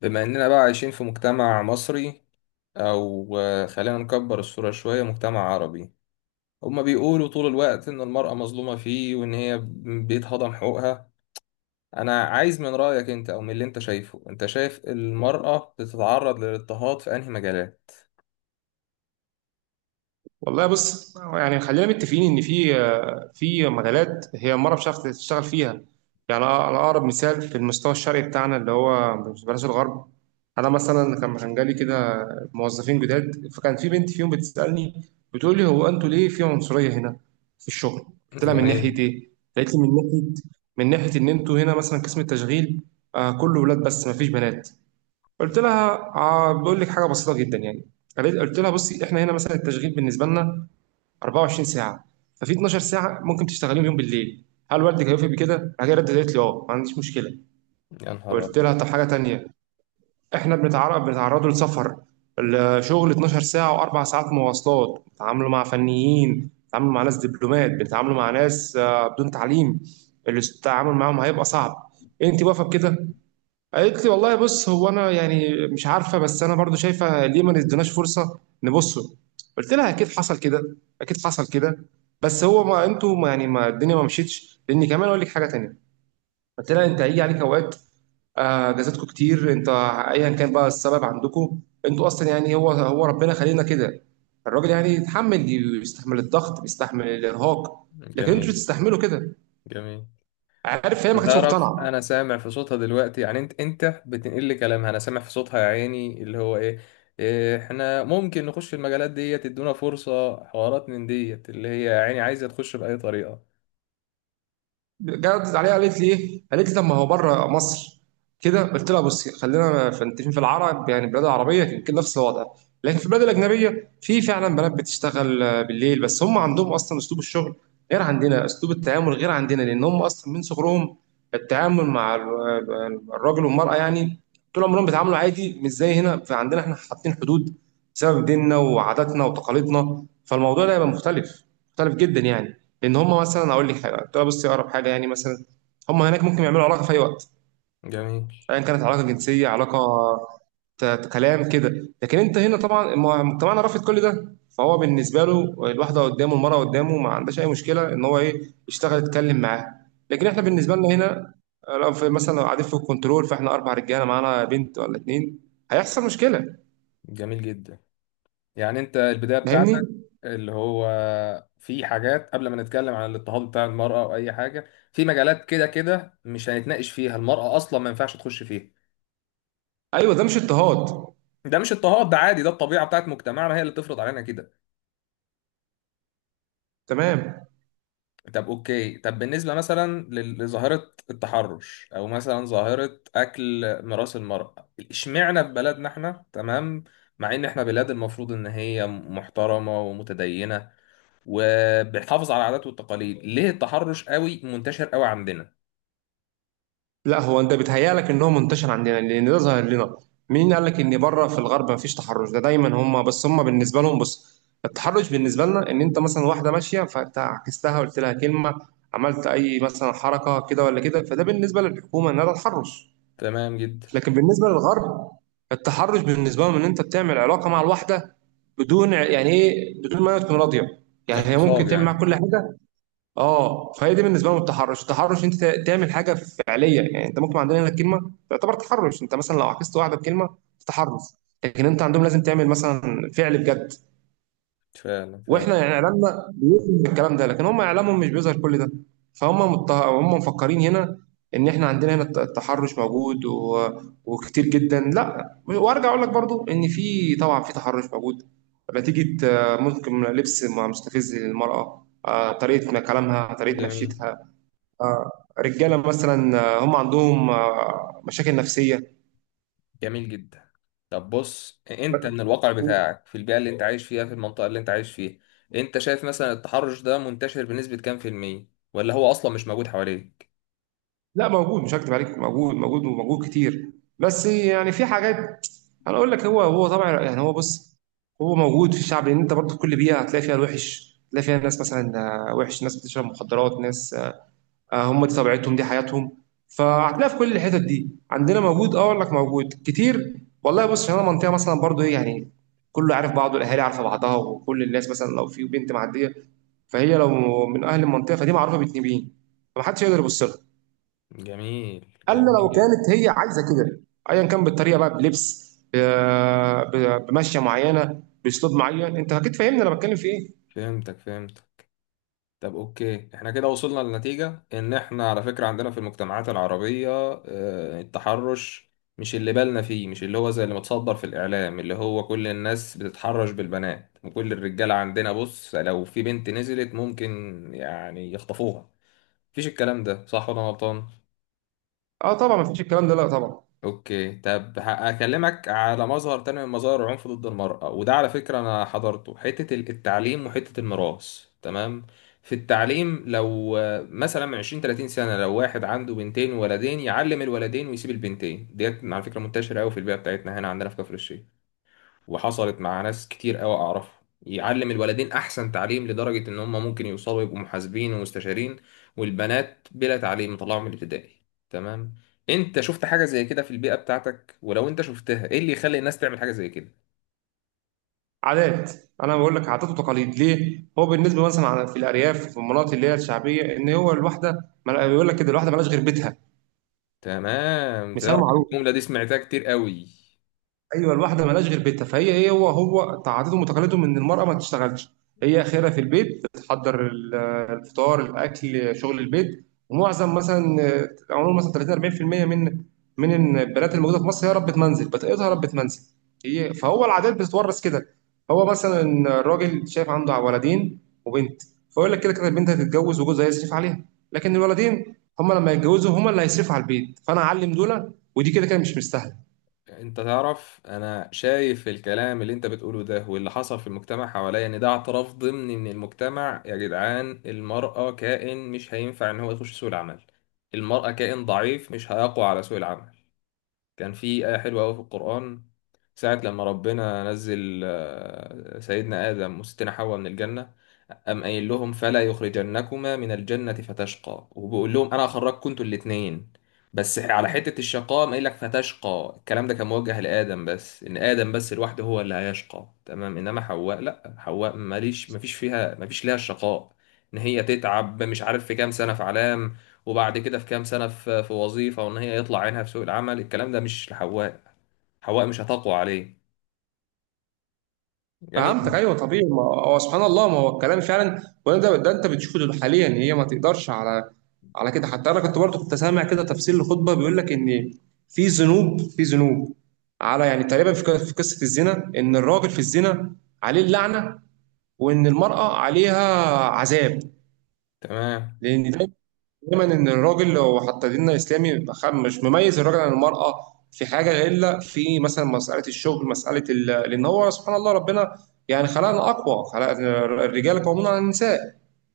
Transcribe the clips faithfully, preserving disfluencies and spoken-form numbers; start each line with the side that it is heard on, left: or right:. left: بما إننا بقى عايشين في مجتمع مصري أو آه، خلينا نكبر الصورة شوية مجتمع عربي. هما بيقولوا طول الوقت إن المرأة مظلومة فيه وإن هي بيتهضم حقوقها. أنا عايز من رأيك أنت أو من اللي أنت شايفه، أنت شايف المرأة بتتعرض للاضطهاد في أنهي مجالات؟
right: والله بص يعني خلينا متفقين ان في في مجالات هي المرأة مش عارفة تشتغل فيها. يعني انا اقرب مثال في المستوى الشرقي بتاعنا اللي هو مش بلاش الغرب. انا مثلا كان كان جالي كده موظفين جداد، فكان في بنت فيهم بتسألني، بتقول لي هو انتوا ليه في عنصرية هنا في الشغل؟ قلت لها من
left: جميل.
right: ناحية ايه؟ قالت لي من ناحية، من ناحية ان انتوا هنا مثلا قسم التشغيل آه كله ولاد بس مفيش بنات. قلت لها آه بقول لك حاجة بسيطة جدا يعني. قالت- قلت لها بصي احنا هنا مثلا التشغيل بالنسبة لنا 24 ساعة، ففي 12 ساعة ممكن تشتغليهم يوم بالليل. هل والدك هيوافق بكده؟ هي ردت قالت لي اه ما عنديش مشكلة.
left: يا نهار
right: قلت
left: أبيض.
right: لها طب حاجة تانية، احنا بنتعرض بنتعرضوا لسفر. الشغل 12 ساعة وأربع ساعات مواصلات، بنتعاملوا مع فنيين، بنتعاملوا مع ناس دبلومات، بنتعاملوا مع ناس آه، بدون تعليم. التعامل معاهم هيبقى صعب، انت واقفة بكده؟ قالت لي والله بص هو انا يعني مش عارفه، بس انا برضو شايفه ليه ما نديناش فرصه نبصه. قلت لها اكيد حصل كده، اكيد حصل كده، بس هو ما انتوا ما يعني ما الدنيا ما مشيتش، لان كمان اقول لك حاجه تانيه. قلت لها انت هيجي عليك اوقات، آه، اجازاتكم كتير، انت ايا كان بقى السبب عندكم. انتوا اصلا يعني هو هو ربنا خلينا كده، الراجل يعني يتحمل، يستحمل الضغط، بيستحمل الارهاق، لكن انتوا
left: جميل.
right: مش بتستحملوا كده.
left: جميل.
right: عارف هي ما
left: انت
right: كانتش
left: تعرف، انا
right: مقتنعه.
left: سامع في صوتها دلوقتي، يعني انت انت بتنقل لي كلامها، انا سامع في صوتها يا عيني اللي هو ايه. إيه، احنا ممكن نخش في المجالات ديت، تدونا فرصة حوارات من ديت اللي هي يا عيني عايزة تخش بأي طريقة.
right: جاوبت عليها قالت لي ايه؟ قالت لي طب ما هو بره مصر كده. قلت لها بصي خلينا فانتين في العرب، يعني البلاد العربيه يمكن نفس الوضع، لكن في البلاد الاجنبيه في فعلا بنات بتشتغل آه، بالليل، بس هم عندهم اصلا اسلوب الشغل غير عندنا، اسلوب التعامل غير عندنا، لان هم اصلا من صغرهم التعامل مع ال- الراجل والمراه يعني طول عمرهم بيتعاملوا عادي مش زي هنا. فعندنا احنا حاطين حدود بسبب ديننا وعاداتنا وتقاليدنا، فالموضوع ده هيبقى مختلف، مختلف جدا يعني. لان هم مثلا اقول لك حاجه، تعالى بصي اقرب حاجه يعني، مثلا هم هناك ممكن يعملوا علاقه في اي وقت،
left: جميل.
right: ايا كانت علاقه جنسيه، علاقه ت- ت- كلام كده، لكن انت هنا طبعا م- مجتمعنا رافض كل ده. فهو بالنسبه له الواحده قدامه، المراه قدامه، ما عندهاش اي مشكله ان هو ايه يشتغل يتكلم معاها، لكن احنا بالنسبه لنا هنا آه، لو في مثلا لو قاعدين في الكنترول، فاحنا اربع رجاله معانا بنت ولا اتنين، هيحصل مشكله.
left: جميل جدا. يعني انت البداية
right: فاهمني.
left: بتاعتك اللي هو في حاجات، قبل ما نتكلم عن الاضطهاد بتاع المرأة او اي حاجة، في مجالات كده كده مش هنتناقش فيها المرأة اصلا ما ينفعش تخش فيها.
right: ايوه ده مش اضطهاد.
left: ده مش اضطهاد، ده عادي، ده الطبيعة بتاعت مجتمعنا هي اللي بتفرض علينا كده.
right: تمام.
left: طب اوكي، طب بالنسبة مثلا لل- لظاهرة التحرش او مثلا ظاهرة اكل ميراث المرأة، اشمعنى في بلدنا احنا؟ تمام. مع ان احنا بلاد المفروض ان هي محترمة ومتدينة وبنحافظ على العادات والتقاليد، ليه التحرش قوي منتشر قوي عندنا؟
right: لا هو انت بيتهيألك ان هو منتشر عندنا لان ده ظاهر لنا. مين قال لك ان بره في الغرب مفيش تحرش؟ ده دايما هم، بس هم بالنسبه لهم بص، التحرش بالنسبه لنا ان انت مثلا واحده ماشيه فانت عكستها، قلت لها كلمه، عملت اي مثلا حركه كده ولا كده، فده بالنسبه للحكومه ان ده تحرش.
left: تمام جدا.
right: لكن بالنسبه للغرب، التحرش بالنسبه لهم ان انت بتعمل علاقه مع الواحده بدون يعني ايه، بدون ما هي تكون راضيه، يعني هي ممكن
left: اغتصاب
right: تعمل معاك
left: يعني.
right: كل حاجه. اه فهي دي بالنسبه لهم التحرش. التحرش انت تعمل حاجه فعليه يعني، انت ممكن عندنا هنا الكلمه تعتبر تحرش، انت مثلا لو عكست واحده بكلمه تحرش. لكن انت عندهم لازم تعمل مثلا فعل بجد.
left: فعلا فعلا.
right: واحنا يعني اعلامنا بيظهر الكلام ده، لكن هم اعلامهم مش بيظهر كل ده. فهم مت... هم مفكرين هنا ان احنا عندنا هنا الت- التحرش موجود و... وكتير جدا. لا وارجع اقول لك برضو ان في طبعا في تحرش موجود نتيجه آه، ممكن لبس مستفز للمراه، آه، طريقه كلامها، طريقه
left: جميل.
right: مشيتها، آه، رجاله مثلا آه، هم عندهم آه، مشاكل نفسيه.
left: جميل جدا. طب بص، انت من الواقع بتاعك، في البيئة اللي انت عايش فيها، في المنطقة اللي انت عايش فيها، انت شايف مثلا التحرش ده منتشر بنسبة كام في المية؟ ولا هو اصلا مش موجود حواليك؟
right: لا موجود، مش هكدب عليك، موجود موجود وموجود كتير. بس يعني في حاجات، انا اقول لك هو هو طبعا يعني، هو بص، هو موجود في الشعب، لان انت برضه في كل بيئه هتلاقي فيها الوحش، هتلاقي فيها ناس مثلا آه، وحش، ناس بتشرب مخدرات، ناس آه، هم دي طبيعتهم، دي حياتهم، فهتلاقي في كل الحتت دي عندنا موجود. اه اقول لك موجود كتير. والله بص عشان انا منطقه مثلا برضه ايه يعني كله عارف بعضه، الاهالي عارفه بعضها، وكل الناس مثلا لو في بنت معديه، فهي لو من اهل المنطقه فدي معروفه بتنين، فمحدش يقدر يبص لها
left: جميل.
right: الا
left: جميل
right: لو
left: جدا.
right: كانت هي عايزه كده، ايا كان بالطريقه بقى، بلبس، ب- ب- بمشيه معينه، باسلوب معين، انت اكيد فاهمني انا بتكلم في ايه.
left: فهمتك. فهمت. طب اوكي، احنا كده وصلنا لنتيجة ان احنا على فكرة عندنا في المجتمعات العربية آه، التحرش مش اللي بالنا فيه، مش اللي هو زي اللي متصدر في الاعلام، اللي هو كل الناس بتتحرش بالبنات وكل الرجالة عندنا. بص لو في بنت نزلت ممكن يعني يخطفوها. مفيش الكلام ده، صح ولا أنا غلطان؟
right: اه طبعا ما فيش الكلام ده، لا طبعا.
left: اوكي طب ه- هكلمك على مظهر تاني من مظاهر العنف ضد المرأة، وده على فكرة انا حضرته: حتة ال- التعليم وحتة الميراث. تمام. في التعليم لو آه، مثلا من عشرين ثلاثين سنة، لو واحد عنده بنتين وولدين يعلم الولدين ويسيب البنتين ديت، على فكرة منتشرة قوي في البيئة بتاعتنا هنا عندنا في كفر الشيخ، وحصلت مع ناس كتير قوي اعرفها، يعلم الولدين احسن تعليم لدرجة ان هم ممكن يوصلوا يبقوا محاسبين ومستشارين، والبنات بلا تعليم مطلعهم من الابتدائي. تمام. انت شفت حاجة زي كده في البيئة بتاعتك؟ ولو انت شفتها، ايه اللي يخلي الناس تعمل حاجة زي كده؟
right: عادات. انا بقول لك عادات وتقاليد، ليه هو بالنسبه مثلا في الارياف في المناطق اللي هي الشعبيه، ان هو الواحده ما- بيقول لك كده الواحده مالهاش غير بيتها.
left: تمام.
right: مثال
left: تعرف إن
right: معروف.
left: الجملة دي سمعتها كتير قوي.
right: ايوه الواحده مالهاش غير بيتها. فهي هي هو هو تعادتهم وتقاليدهم ان المراه ما تشتغلش، هي اخرها في البيت، بتحضر ال- الفطار الاكل شغل البيت. ومعظم مثلا آه، عموما مثلا ثلاثين أربعين في المية من من البنات الموجوده في مصر هي ربة منزل، بتقيدها ربة منزل. هي فهو العادات بتتورث كده. هو مثلا الراجل شايف عنده ولدين وبنت، فيقول لك كده كده البنت هتتجوز وجوزها هيصرف عليها، لكن الولدين هم لما يتجوزوا هم اللي هيصرفوا على البيت، فانا اعلم دول، ودي كده كده مش مستاهله.
left: انت تعرف، انا شايف الكلام اللي انت بتقوله ده واللي حصل في المجتمع حواليا، ان ده اعتراف ضمني من المجتمع يا جدعان، المرأة كائن مش هينفع ان هو يخش سوق العمل. المرأة كائن ضعيف مش هيقوى على سوق العمل. كان في آية حلوة أوي في القرآن، ساعة لما ربنا نزل آه، سيدنا آدم وستنا حواء من الجنة، قام قايل لهم "فلا يخرجنكما من الجنة فتشقى"، وبيقول لهم أنا هخرجكم انتوا الاتنين، بس على حتة الشقاء قام قايل لك "فتشقى". الكلام ده كان موجه لآدم بس، إن آدم بس لوحده هو اللي هيشقى، تمام، إنما حواء لأ، حواء ماليش، مفيش فيها، مفيش ليها الشقاء، إن هي تتعب مش عارف في كام سنة في علام، وبعد كده في كام سنة في في وظيفة، وإن هي يطلع عينها في سوق العمل. الكلام ده مش لحواء، حواء مش هتقوى عليه. جميل
right: فهمتك
left: جدا.
right: ايوه طبيعي، ما هو سبحان الله، ما هو الكلام فعلا، وانا ده, ده انت بتشوفه دول حاليا، هي ما تقدرش على على كده. حتى انا كنت برضه كنت سامع كده تفسير لخطبه، بيقول لك ان في ذنوب في ذنوب، على يعني تقريبا في ق- في قصه الزنا، ان الراجل في الزنا عليه اللعنه، وان المراه عليها عذاب.
left: تمام.
right: لان ده دايما ان الراجل، لو حتى ديننا الاسلامي بيبقى خ- مش مميز الراجل عن المراه في حاجه، الا في مثلا مساله الشغل، مساله ال- لان هو سبحان الله ربنا يعني خلقنا اقوى خلق. الرجال قوامون على النساء.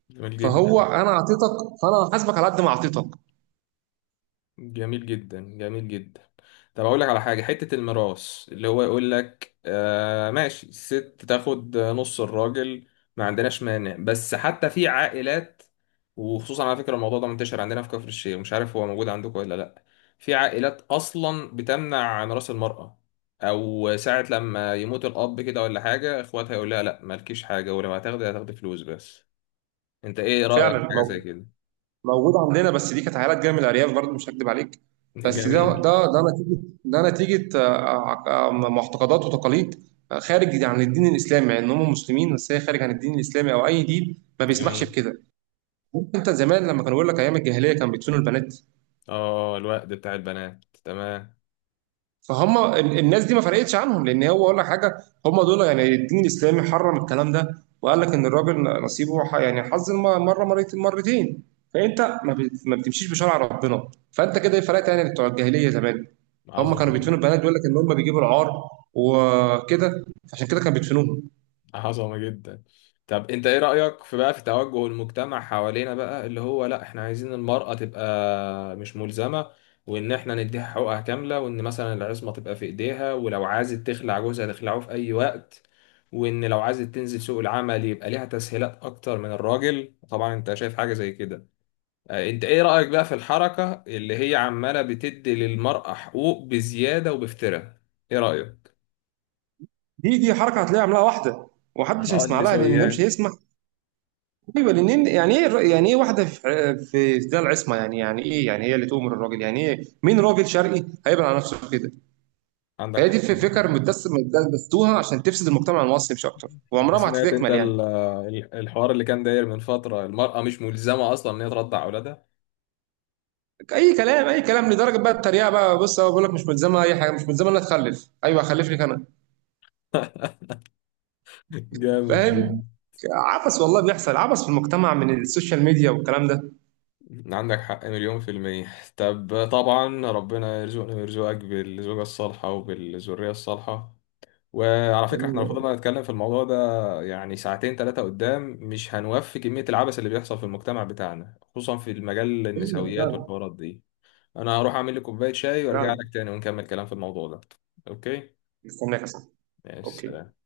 left: جميل
right: فهو
left: جدا.
right: انا اعطيتك، فانا هحاسبك على قد ما اعطيتك.
left: جميل جدا. جميل جدا. طب اقول لك على حاجه، حته الميراث، اللي هو يقول لك آه ماشي، الست تاخد نص الراجل، ما عندناش مانع، بس حتى في عائلات، وخصوصا على فكره الموضوع ده منتشر عندنا في كفر الشيخ، مش عارف هو موجود عندكم ولا لا. في عائلات اصلا بتمنع ميراث المراه، او ساعه لما يموت الاب كده ولا حاجه، اخواتها يقول لها لا مالكيش حاجه، ولو هتاخدي هتاخدي فلوس بس. انت ايه رايك في
right: فعلا
left: حاجه زي
right: مو-
left: كده؟
right: موجود عندنا، بس دي كانت عائلات جايه من الارياف برضه مش هكدب عليك. بس ده
left: جميل.
right: ده ده نتيجه، ده نتيجه آه، آه، آه، معتقدات وتقاليد، آه، خارج عن الدين الاسلامي. مع ان هم مسلمين، بس هي خارج عن الدين الاسلامي او اي دين ما بيسمحش
left: جميل.
right: بكده. انت زمان لما كانوا بيقول لك ايام الجاهليه كانوا بيدفنوا البنات،
left: اه، الوقت بتاع البنات. تمام.
right: فهم ال- الناس دي ما فرقتش عنهم، لان هو اقول لك حاجه، هم دول يعني الدين الاسلامي حرم الكلام ده، وقال لك ان الراجل نصيبه ح- يعني حظ الم- مره مرت- مرتين. فانت ما بت- ما بتمشيش بشرع ربنا، فانت كده ايه فرقت يعني بتوع الجاهليه زمان. هم
left: عظمة
right: كانوا بيدفنوا
left: جدا.
right: البنات، بيقول لك ان هم بيجيبوا العار وكده، عشان كده كانوا بيدفنوهم.
left: عظمة جدا. طب انت ايه رأيك في بقى في توجه المجتمع حوالينا بقى، اللي هو لا، احنا عايزين المرأة تبقى مش ملزمة، وان احنا نديها حقوقها كاملة، وان مثلا العصمة تبقى في ايديها، ولو عايزة تخلع جوزها تخلعه في اي وقت، وان لو عايزة تنزل سوق العمل يبقى ليها تسهيلات اكتر من الراجل طبعا. انت شايف حاجة زي كده؟ آه، انت ايه رأيك بقى في الحركة اللي هي عمالة بتدي للمرأة حقوق بزيادة وبافتراء؟ ايه رأيك؟
right: دي دي حركه هتلاقيها عاملاها واحده، ومحدش
left: اه،
right: هيسمع لها، لان ده مش
left: النسويات.
right: هيسمع. ايوه لان يعني ايه الر- يعني ايه واحده في في ده العصمه؟ يعني يعني ايه يعني هي اللي تؤمر الراجل؟ يعني ايه؟ مين راجل شرقي هيبقى على نفسه كده؟
left: عندك
right: هي
left: حق.
right: دي الفكر متدس متدستوها عشان تفسد المجتمع المصري مش اكتر،
left: انت
right: وعمرها ما
left: سمعت، انت
right: هتتكمل
left: ال-
right: يعني.
left: ال- الحوار اللي كان داير من فترة، المرأة مش ملزمة اصلا ان هي ترضع اولادها؟
right: اي كلام، اي كلام، لدرجه بقى التريقه بقى، بص هو بيقول لك مش ملزمه اي حاجه، مش ملزمه انها تخلف؟ ايوه هخلف لك انا.
left: جامد جدا.
right: فاهم. عبث، والله بيحصل عبث في المجتمع من السوشيال ميديا والكلام ده
left: عندك حق مليون في المية. طب طبعا، ربنا يرزقني ويرزقك بالزوجة الصالحة وبالذرية الصالحة. وعلى فكرة احنا لو
right: يعني.
left: فضلنا نتكلم في الموضوع ده يعني ساعتين ثلاثة قدام، مش هنوفي كمية العبث اللي بيحصل في المجتمع بتاعنا، خصوصا في المجال،
right: ايوه
left: النسويات
right: فعلا.
left: والحوارات دي. انا هروح اعمل لي كوباية شاي وارجع
right: فعلا
left: لك تاني ونكمل كلام في الموضوع ده. اوكي.
right: استناك يا صاحبي.
left: ماشي. سلام.
right: اوكي.